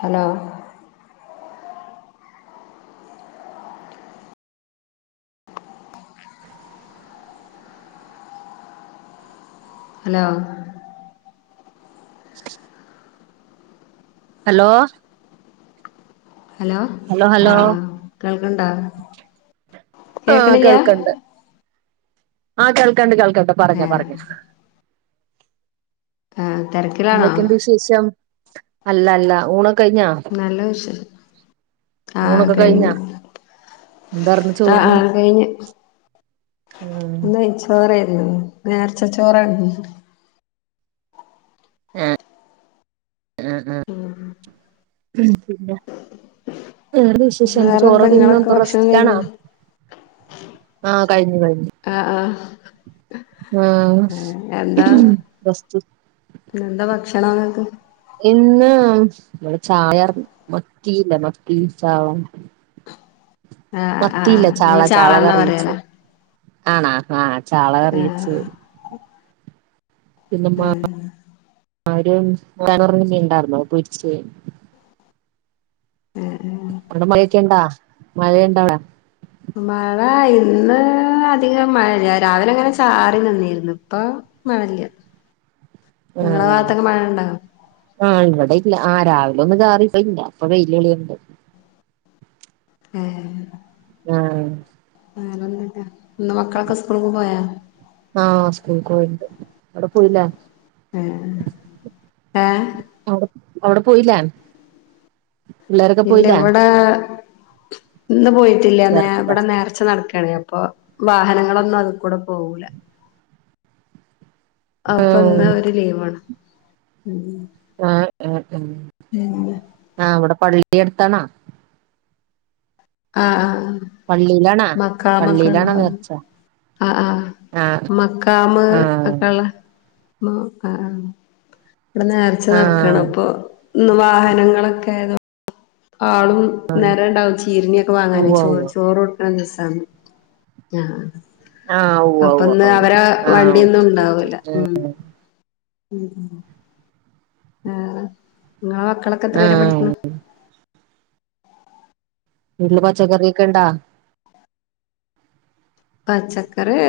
Hello hello സ് hello hello ആഹ് ആഹ് കേൾക്കണ്ടാ ആഹ് കേക്ക്ണില്ലാ കേൾക്കണ്ട് ആഹ് കേൾക്കണ്ട് കേൾക്കണ്ട് ഏ പറഞ്ഞോ പറഞ്ഞോ ആഹ് തെരക്ക് എന്തൊക്കെണ്ട്‌ വിശേഷം അല്ല അല്ല ഊണ് നല്ല വിശേഷ ആഹ് ഊണൊക്കെ കഴിഞ്ഞ് കഴിഞ്ഞാ എന്താർന്ന് ആഹ് ചോറിന് ആഹ് കയിഞ്ഞ് ഉം നെയ്ച്ചോറായിരുന്ന്‌ നേർച്ചച്ചോറാര്ന്ന്‌ ഏഹ് ആഹ് ആഹ് ഉം പിന്നെ വേറെ വിശേഷംന്ത് വേറെന്താ ചോറ്തിന്ന്‌ നിങ്ങളൊക്കെ പ ഭക്ഷണം റസ്റ്റിലാണാ കഴിഞ്ഞോ ആഹ് കയിഞ്ഞ് കഴിഞ്ഞ് ആഹ് ആഹ് ആഹ് റസ്റ്റ് എന്താഭക്ഷണങ്ങക്ക്? ഇന്ന് മ്മടെ ചായർ മത്തിയില്ല മത്തി ചാ ള ആ ആ മത്തിയില്ല നിങ്ങള് ചാള ചാളാന്നാ ചാളകറിയെച്ച് പറയലാ ആണ ആഹ് ആ ചാളകറിയെച്ച് പിന്നെ ആ ആ ഒരു കറ വീണ്ടായിരുന്നോ പിരിച്ച് [unintelligible] ആ ആ അവിടെ മയൊക്കെണ്ടാ മഴയുണ്ടാ വിടെ? മഴ ഇന്ന് അധികം മഴല്ല രാവിലങ്ങനെ ചാറി നിന്നിരുന്നു പ്പ മഴെല്ല ആഹ് ആഹ് ഇവിടെയില്ല ആഹ് രാവിലെ ഒന്ന് ചാ റിഇപയില്ല പ്പ വെയില്ളിയുന്നുണ്ട് ആഹ് ആഹ് ഫാനൊന്നിട ഇന്ന് മക്കളൊക്കെ സ്കൂളിക്ക് പോയാ ആഹ് സ്കൂളിക്ക് പോയിട്ട്ണ്ട് അവിടെ പോയില്ലേ? ഉം ഏഹ് അടെ അവിടെ പോയില്ലാൻ ഇല്ല ഇവിടെ ഇന്ന് പോയിട്ടില്ല നേ ചെറുതാ ഇവിടെ നേർച്ച നടക്കണ അപ്പൊ വാഹനങ്ങളൊന്നും അതി കൂടെ പോവൂല അപ്പന്ന ആഹ് ഒരു ലീവാണ് ആഹ് ആഹ് പിന്നെ ആഹ് ഇവിടെ പള്ളി അടുത്താണാ ആഹ് ആഹ് പള്ളിയിലാണാ പള്ളിയിലാണോ മക്കാമക്കള്ളതാ നേർച്ച ആഹ് ആഹ് ആഹ് മക്കാമ ആഹ് ഒക്കെള്ള ആഹ് ഇവിടെ നേർച്ച നടക്കണം ആഹ് അപ്പൊ വാഹനങ്ങളൊക്കെ ആതോ ആളും നേരം ഉണ്ടാവും ചീരണയൊക്കെ വാങ്ങാന ഉവ്വ ചോറ് ഉവ്വ ചോറ് നല്ല രസാണ് ആഹ് ആഹ് ആഹ് ഉവ്വ ഉവ്വ അപ്പൊന്ന് അവരെ ആഹ് വണ്ടിയൊന്നും ഓക്കെ ഓക്കെ ഉണ്ടാവൂല ഉം ഉം വേറെ നിങ്ങളെ മക്കളൊക്കെ എത്രല ആഹ് പഠിക്കണം വീട്ടില് പച്ചക്കറിയൊക്കെ ഉണ്ടാ പച്ചക്കറി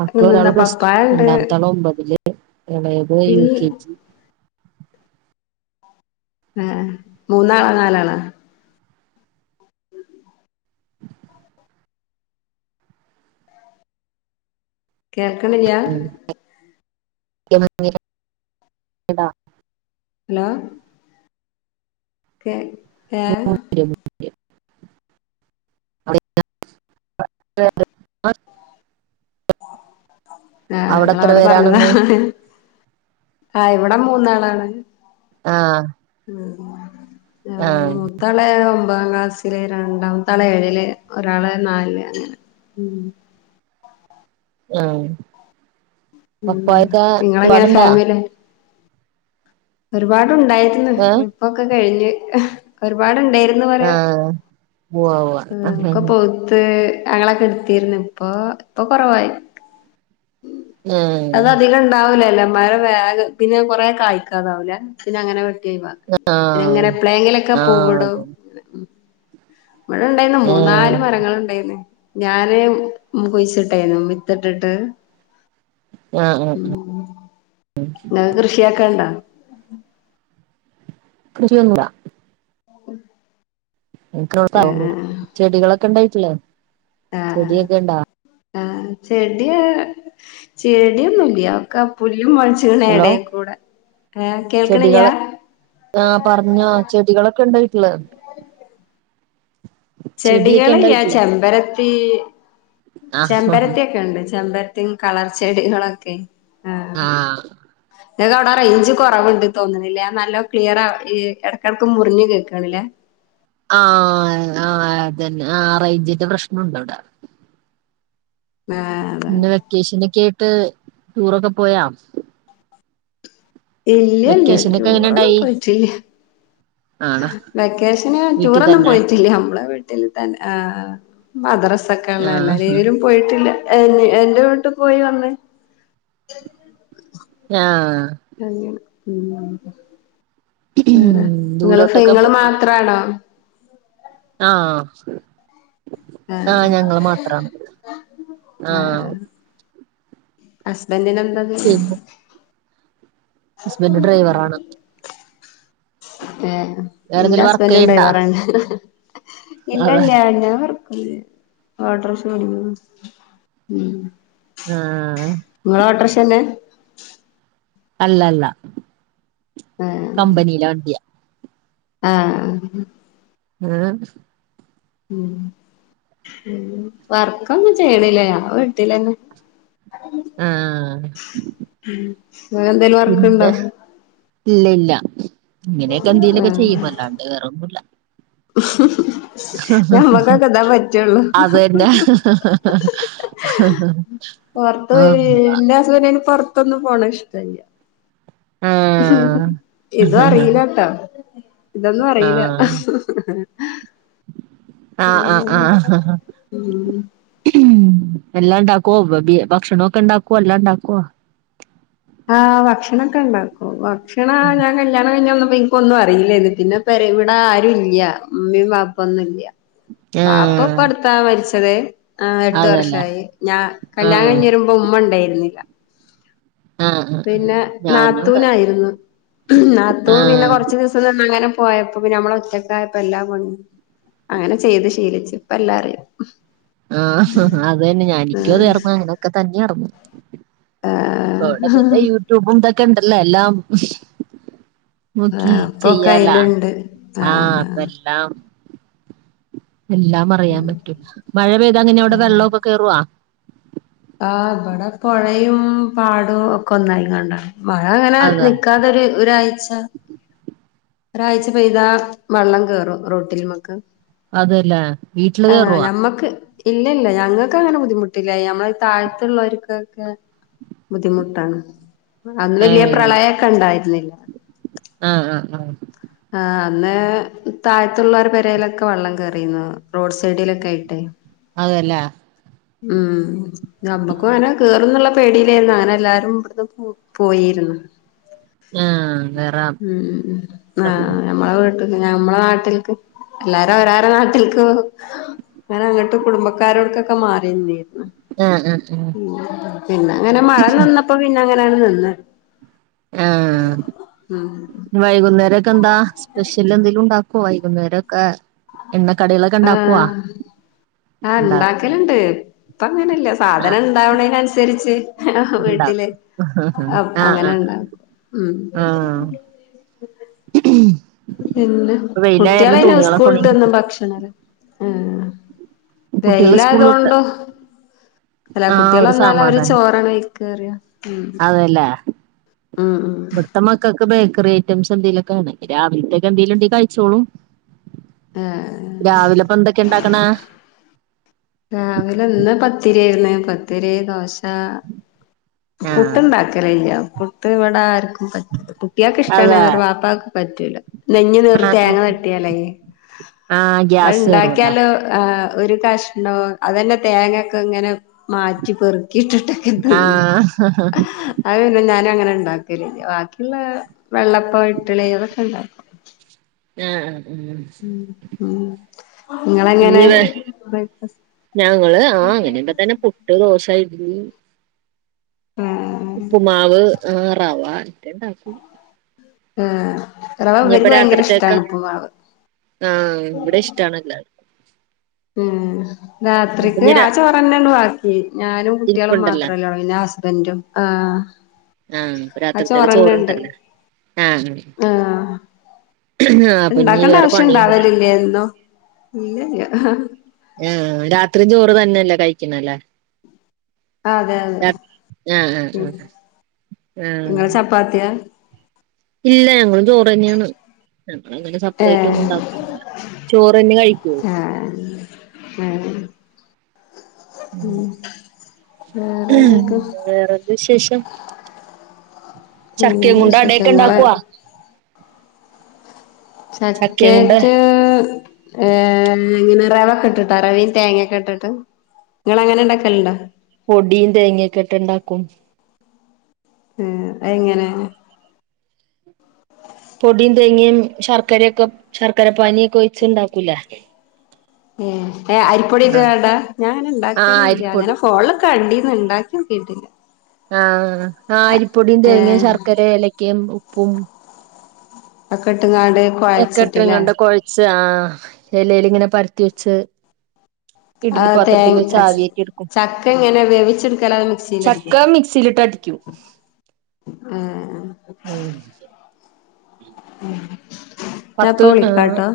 മക്കള ഒരാള് പിന്നെന്താ പ്ലസ്ടു പപ്പായ ഉണ്ട് രണ്ടാമതോളം ഒൻമ്പതില് എളേത് ഇൽ യു കെ ജി ഏഹ് ഏഹ് മൂന്നാള നാലാളൊ കേൾക്കണില്ല [unintelligible] ഹലോ കെ [unintelligible] ആഹ് അവിടെ എത്ര ഇങ്ങളവിടെ പേരാണെന്ന് പറഞ്ഞതാണ് ആ ഇവിടെ മൂന്നാളാണ് ആഹ് മം ആഹ് ത്തത് ഒമ്പതാം ക്ലാസ്സില്, രണ്ടാമത്തെ ആള് ഏഴില്, ഒരാള് നാല് അങ്ങനെ ഉം ആഹ് ഉം പപ്പയൊക്കെ നിങ്ങളെങ്ങനെ ഒരുപാട്ണ്ടോ ഫാമിലി ഒരുപാടുണ്ടായിരുന്നു. ഏഹ് ഇപ്പൊക്കെ കഴിഞ്ഞ് ഒരുപാടുണ്ടായിരുന്നു പറയാ ആഹ് ഉവ്വ ഒക്കെ ഉവ്വ പോ ത്ത് ഞങ്ങളൊക്കെ എടുത്തിന്ന് ഇപ്പൊ ഇപ്പൊ കുറവായി ഏഹ് അത് അധികം ഉണ്ടാവുലല്ലോ മരം വേഗം പിന്നെ കൊറെ കായ്ക്കാതെആവുലേ പിന്നെ അങ്ങനെ പിന്നെ ആഹ് എങ്ങനെ എപ്പോലെങ്കിലൊക്കെ ആഹ് പൂവിടും അതെ ഇവിടെ ഇണ്ടായിന്ന്, മൂന്നാല് ഏഹ് മരങ്ങൾ ഉണ്ടായിരുന്നു ഞാന് കുഴിച്ചിട്ടായിരുന്നു വിത്തിട്ടിട്ട് ആഹ് ആഹ് മം ങ്ങൾക്ക് കൃഷിയാക്കണ്ടോ? ൃശനൂ [unintelligible] ഉ എനക്ക് ഇവടെ [unintelligible] ചെടികളൊക്കെ ഇണ്ടായിട്ടില്ലേ, ചെടിയൊക്കെ ഉണ്ടാ? ആ ചെടിയ ചെടിയൊന്നുല്ല ഒക്കെ പുല്ലും മുളച്ചു ച്ച്ണ് ഹലോ ഇടക്കൂടെ, ഏഹ് കേൾക്കണില്ല ചെടികള് ആഹ് പറഞ്ഞോ ചെടികളൊക്കെ ഉണ്ടായിട്ട ചെടിയൊക്കെ ഇണ്ടാ ചെടികളില്ല വീട്ടില് ചെമ്പരത്തി ആഹ് ചെമ്പരത്തിയൊക്കെ ഉണ്ട്, ചെമ്പര ത്തിമം കളർച്ചെടികളൊക്കെ ആഹ് ങ്ങക്ക് അവിടെ റേഞ്ച് കുറവുണ്ട് തോന്നണില്ലേ? നല്ലോ ക്ലിയറ ഈ ഇടക് ഇടക്ക് മുറിഞ് കേൾക്കണില്ലേ ആഹ് ആഹ് അതന്നെ ആഹ് റേഞ്ജിന്റെ പ്രശ്നംണ്ട് ഇവിടെ ആഹ് അതാണ് പിന്നെ വെക്കേഷനൊക്കെ ആയിട്ട് ടൂറൊക്കെ പോയാ ഇല്ല ഇല്ല വെക്കേഷനൊക്കെ എങ്ങനെ ടൂറൊന്നും ഇണ്ടായി പോയിട്ടില്ല ആണോ വെക്കേഷന് വീട്ടിൽ ടൂറൊന്നും തന്നെ പോയിട്ടില്ല നമ്മളെ ഇവ് ടെ വീട്ടിൽ തന്നെ. ആഹ് മദ്രസൊക്കെ ഉള്ളല്ലേ ആഹ് അല്ലേലും പോയിട്ടില്ല എ എന്റെ വീട്ട് പോയി വന്ന്. ഞാ അങ്ങനെ മം വേറെ, നിങ്ങള് ദൂരോട്ടൊക്കെ ഇങ്ങള് പോ മാത്രാണോ? ആഹ് ആഹ് ഞങ്ങൾ മാത്രമാണ്. ആഹ് ഹസ്ബൻറിന് എന്താ ജോലി? ഹസ്ബന്ഡ് ഡ്രൈവർ ആണ് ഏഹ് ഇന്റെ വേറെന്തേലും വർക്ക് ഹസ്ബൻറ് ഉണ്ടായിണു ചെയ്യ്ണ്ടാ പറയണ് ഇല്ലല്ല അതെ ആ [unintelligible] ആഹ്. ഇങ്ങളോട്ടർഷന്നെ. അല്ല ല്ല. ഏഹ്. കമ്പനിലെ വണ്ടിയാ. ആഹ്. ആഹ്. ഉം വർക്കൊന്നും ചെയ്യണില്ല ഞാൻ വീട്ടിലന്നെ ആഹ്. ഉം ഇങ്ങകെന്തെലും വർക്ക്ണ്ടോ. പിന്നെ ഇല്ല ഇല്ല ഇങ്ങനെയൊക്കെ എന്തേലൊക്കെ ആഹ് ചെയ്യും അല്ലാണ്ട് വേറൊന്നുല്ല. ഞമ്മക്കൊക്കെ ഇതാ പറ്റുള്ളൂ അത് തന്നെ അ. [unintelligible] ത്ത് പിന്നയ്ന് പൊർത്തൊന്നും പോണ ഇഷ്ടല്ല ആഹ് ഇതു ആഹ് അറീലട്ടോ ഇതൊന്നും അറീല. [unintelligible] ആഹ് ഉം. എല്ലാണ്ടാക്കുവോ വ ഭി ഭക്ഷണം ഒക്കെണ്ടാക്കുവോ എല്ലാം ഇണ്ടാക്കുവോ. ആഹ് ഭക്ഷണൊക്കെ ണ്ടാക്കും ഭക്ഷണ ഞാൻ കല്യാണം കഴിഞ്ഞന്നപ്പൊ ഇൻ ഇപ്പൊന്നു അറീലന്ന് പിന്നെ പെരി ഇവിടാരു ഇല്ല മ്മിയും പാപ്പൊന്നുല്ല. വാപ്പ ഏഹ് ഇപ്പട്ത്താ മര്ച്ചത് ഏഹ് എട്ട് അതല്ലേ വർഷായി ഞാൻ കല്യാണം ആഹ് കയ്ഞ്ഞ് വരു മ്പം ഉമ്മ ഉണ്ടേയിരുന്നില്ല. ആഹ് ആഹ് പിന്നെ ഞാനും അതെ നാത്തൂനായിരുന്നു നാത്തൂ പിന്നെ ആഹ് കൊർച്ച് ദിവസ ത്ത്ന്ന്ങനെ പോയപ്പൊ പിന്നെ നമ്മളൊറ്റക്കായപ്പോ എല്ലാം കൊ അങ്ങനെ ചെയ്ത് ശീലിച്ച് ഇപ്പ എല്ലാ അറിയും. ആഹ് അതന്നെ ഞാ എനിക്കും അതർന്നു അങ്ങനെയൊക്കെ തന്നെയർന്നു. ആഹ് അവിടെ പിന്നെ യൂട്യൂബും ഇതൊക്കെ ഇണ്ടല്ലോ എല്ലാം. നോക്കി ആഹ് ഇപ്പൊക്കെ ചെയ്യാലാ അയിലുണ്ട് ആഹ് ഇപ്പല്ലാം. എല്ലാം അറിയാൻ പറ്റൂ മഴ പെയ്ത അങ്ങനെ അവിടെ ആഹ് വെള്ളൊക്കെ കേറുവാ. ആഹ് ഇവടെ പൊഴയും പാടും ഒക്കെ ഒന്നായിക്കണ്ട. മഴ അങ്ങനെ അതെ നിക്കാതൊരു ഒരാഴ്ച. ഒരാഴ്ച പെയ്താ വെള്ളം കേറും റോട്ടിൽമക്ക്. അതല്ലേ വീട്ടില് ഏഹ് കേറുവാ ഞമ്മക്ക് ഇല്ല ല്ല ഞങ്ങക്ക് അങ്ങനെ ബുദ്ധിമുട്ടില്ല ഞമ്മള്. താഴത്തുള്ളവര്ക്കൊക്കെ ബുദ്ധിമുട്ടാണ്. അന്ന്ല്ല ഏഹ് പ്രളയക്കെണ്ടായിരുന്നില്ല. ആഹ് ആഹ് ആഹ്. ആഹ് അന്ന് താഴത്തുള്ളവരെ പെരേലൊക്കെ വള്ളം കേറിന്നു റോഡ് സൈഡിലക്കയിട്ടേ. അതല്ലേ. ഉം ഞ്ഞമ്മക്കു അങ്ങനെ കേറുന്നുള്ള. പെടിയിലേന്ന് അങ്ങനെ എല്ലാരും ഇവിടുന്ന് പോ പോയിരുന്ന്. ആഹ് വരാം. ആഹ് ഞമ്മളെ വീട്ട്ക്ക് ഞ്ഞമ്മളെ നാട്ടിൽക്ക് എല്ലാരും അവരാര നാട്ടിൽക്ക് പോവും. ങ്ങനെ അങ്ങട്ട് കുടുംബക്കാരോട്ക്കൊക്കെ മാറി നിന്നീര്ന്നു. ആഹ് ആഹ് ആഹ്. ഉം പിന്നങ്ങനെ മഴ നിന്നപ്പോ പിന്നങ്ങനണ് നിന്ന്. ഉം വൈകുന്നേര ക്കെന്താ സ്പെഷ്യൽ എന്തേലും ഉണ്ടാക്കോ വൈകുന്നേരൊക്കെ എണ്ണ കടിളൊക്കെ ഉണ്ടാക്കുവോ ആ ആഹ് ഇണ്ടാക്കല്ണ്ട് ഇപ്പ അങ്ങനില്ല ആഹ് സാധനം ഇണ്ടാവണേന് അനുസരിച്ച് വീട്ടില് ഉണ്ടാക്കും അ ആഹ് അങ്ങനെ ആഹ് ഉണ്ടാക്കും ഉ ആഹ് [unintelligible] പിന്നെ ഇപ്പൊ വെയിലായാരണം കുട്ടികളന്നെ തുണികളൊക്കെ സ്കൂളട്ട് ഉണങ്ങി കിട്ടി വന്നും ഭക്ഷണല് ആ കുട്ടികൾ വെയ്ലായായത് സ്കൂൾ വിട്ട് കൊണ്ടോ അല്ല ആഹ് കുട്ടികൾ ഒരു വന്നാല് അവര് സമാധാനം ചോറാണ് കഴി കേറിയാം അതല്ലേ ഇവിടുത്തെ മക്കൾക്ക് ബേക്കറി ഐറ്റംസ് എന്തിലൊക്കെ രാവിലത്തേക്ക് എന്തേലും ഉണ്ടേ കഴിച്ചോളും ആഹ് രാവിലെപ്പൊ എന്തൊക്കെ ഉണ്ടാക്കണ രാവിലെ ഇന്ന് പത്തിരി ആയിരുന്നു പത്തിരി ദോശ ആഹ് പുട്ടുണ്ടാക്കല് ഇല്ല പുട്ട് ഇവിടെ ആർക്കും പറ്റത് കുട്ടികൾക്ക് ഇഷ്ടാണ് അതെ അവര് ആഹ് പാപ്പ പറ്റൂല നെഞ്ഞ് നീറി ആഹ് തേങ്ങ വെട്ടിയാലേ ആഹ് ഗ്യാസ് കേറുവല്ലോ അത്ണ്ടാക്കിയാലോ ആ ഒരു കഷ്ണവും അതന്നെ തേങ്ങൊക്കെ ഇങ്ങനെ മാറ്റി പെറുക്കിയിട്ടിട്ട് ത് തിന്നാ ആഹ് അത് പിന്നെ ഞാന് അങ്ങനെ ഉണ്ടാക്കലില്ല ബാക്കിയുള്ള വെള്ളപ്പം ഇട്ടിലി അതൊക്കെ ഉണ്ടാക്കും ആഹ് ഉം ഉം ഉം ഉം നിങ്ങളെങ്ങനെ ഇനിവ ബ്രേക്ക്ഫാസ്റ്റ് ഞങ്ങള് ആഹ് അങ്ങനെയ്പ തന്നെ പുട്ട് ദോശ ഇട്ടിലി ആഹ് ഉപ്പുമാവ് ആ റാവ ഇക്കെണ്ടാക്കും ആ ഇനിപ്പ റവവർക്ക് ഭയങ്കര രാത്രിത്തേക്ക ഇഷ്ടാണ് ഉപുമാവ് ആഹ് ഇവിടെം ഇഷ്ടാണെല്ലാർക്കും ഉം അപ്പൊ രാത്രിക്ക് ഇനി ആ രാ ചോറ് തന്നെ ബാക്കി ഞാനും കുട്ടികളും ഇരിപ്പുണ്ടല്ലോ മാത്രല്ല പിന്നെ ഹസ്ബൻറും ആഹ് ആഹ് ആ രാത്രിത്തേക്ക് ചോറന്നെണ്ട് ചോറ്ണ്ടല്ലോ ആഹ് ആഹ് അപ്പൊ ഇനി ഇണ്ടാക്കേണ്ട വേറെ ആവശ്യം പണിയൊന്നുല്ല ഇണ്ടാവലില്ലേ എന്നും ഇല്ലല്ല ആഹ് രാത്രി ചോറ് തന്നെയല്ലേ കഴിക്കുന്ന എല്ലാരും അതെ അതെ ആഹ് ആഹ് ആഹ് പാത്തിയാ ഇല്ല ഞങ്ങളും ചോറ് തന്നെയാണ് ഞമ്മള് അങ്ങനെ സപ്പറേറ്റ് ഒന്നും ഏഹ് ഉണ്ടാകില്ല ചോറ് തന്നെ കഴിക്കുള്ളൂ എഹ് ഉം വേറെന്ത് വിശേഷം നല്ല ചക്കേംകൊണ്ട് വിശേഷം അടേക്കെ ഇങ്ങള് ഇണ്ടാക്കോ ചക്കേറ്റ് ഏ അങ്ങനെ റവൊക്കെ ഇട്ടിട്ടോ അറവയും തേങ്ങൊക്കെ ഇട്ടിട്ട് നിങ്ങളെ ങ്ങനെ ഇണ്ടൊക്കലുണ്ടോ പൊടിയും തേങ്ങേക്കിട്ട് ഒണ്ടാക്കും ഏ അയെങ്ങനെ പൊടിയും തേങ്ങയും ശർക്കരയൊക്കെ ശർക്കര പാനിയൊക്കെ ഒഴിച്ച്ണ്ടാക്കൂലേ ഏഏ അരിപ്പൊടിത് വേണ്ടാ ഞാങ്ങനെ ആഹ് ണ്ടാക്കലില്യ അരിപ്പൊടി ങ്ങനെ ഫോൺല് കണ്ടീന്ന്. ഇണ്ടാക്ക്യോക്കീട്ടില്ല. ആഹ്. ആഹ് അരിപ്പൊടിം തേങ്ങേ ഏഹ് ശർക്കരേം എലക്കേം ഉപ്പും ഒക്കെട്ട്ങ്ങാണ്ട്, എക്കട്ട്ങ്ങണ്ട് കൊഴച്ച് ആഹ് എലേല് ങ്ങനെ പരത്തി വെച്ച്. ആ ഇഡ്ലി പാത്രത്തിൽ വെച്ച് തേങ്ങ ആവ്യേറ്റിട്ക്കും. ചക്ക ഇങ്ങനെ വേവിച്ചെടുക്കല അത് മിക്സിൽ അടിക്കല ചക്ക മിക്സ്‌ സിലിട്ടടിക്യും. ആ ഊം ഉം. ഞാപ്പൊ പത്ത് ആഹ് വിളിക്കാട്ടോ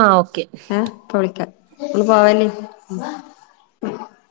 ആഹ് ഓക്കെ ഏഹ് ഇപ്പൊ വിളിക്കാ. ഇങ്ങള് പോവല്ലി.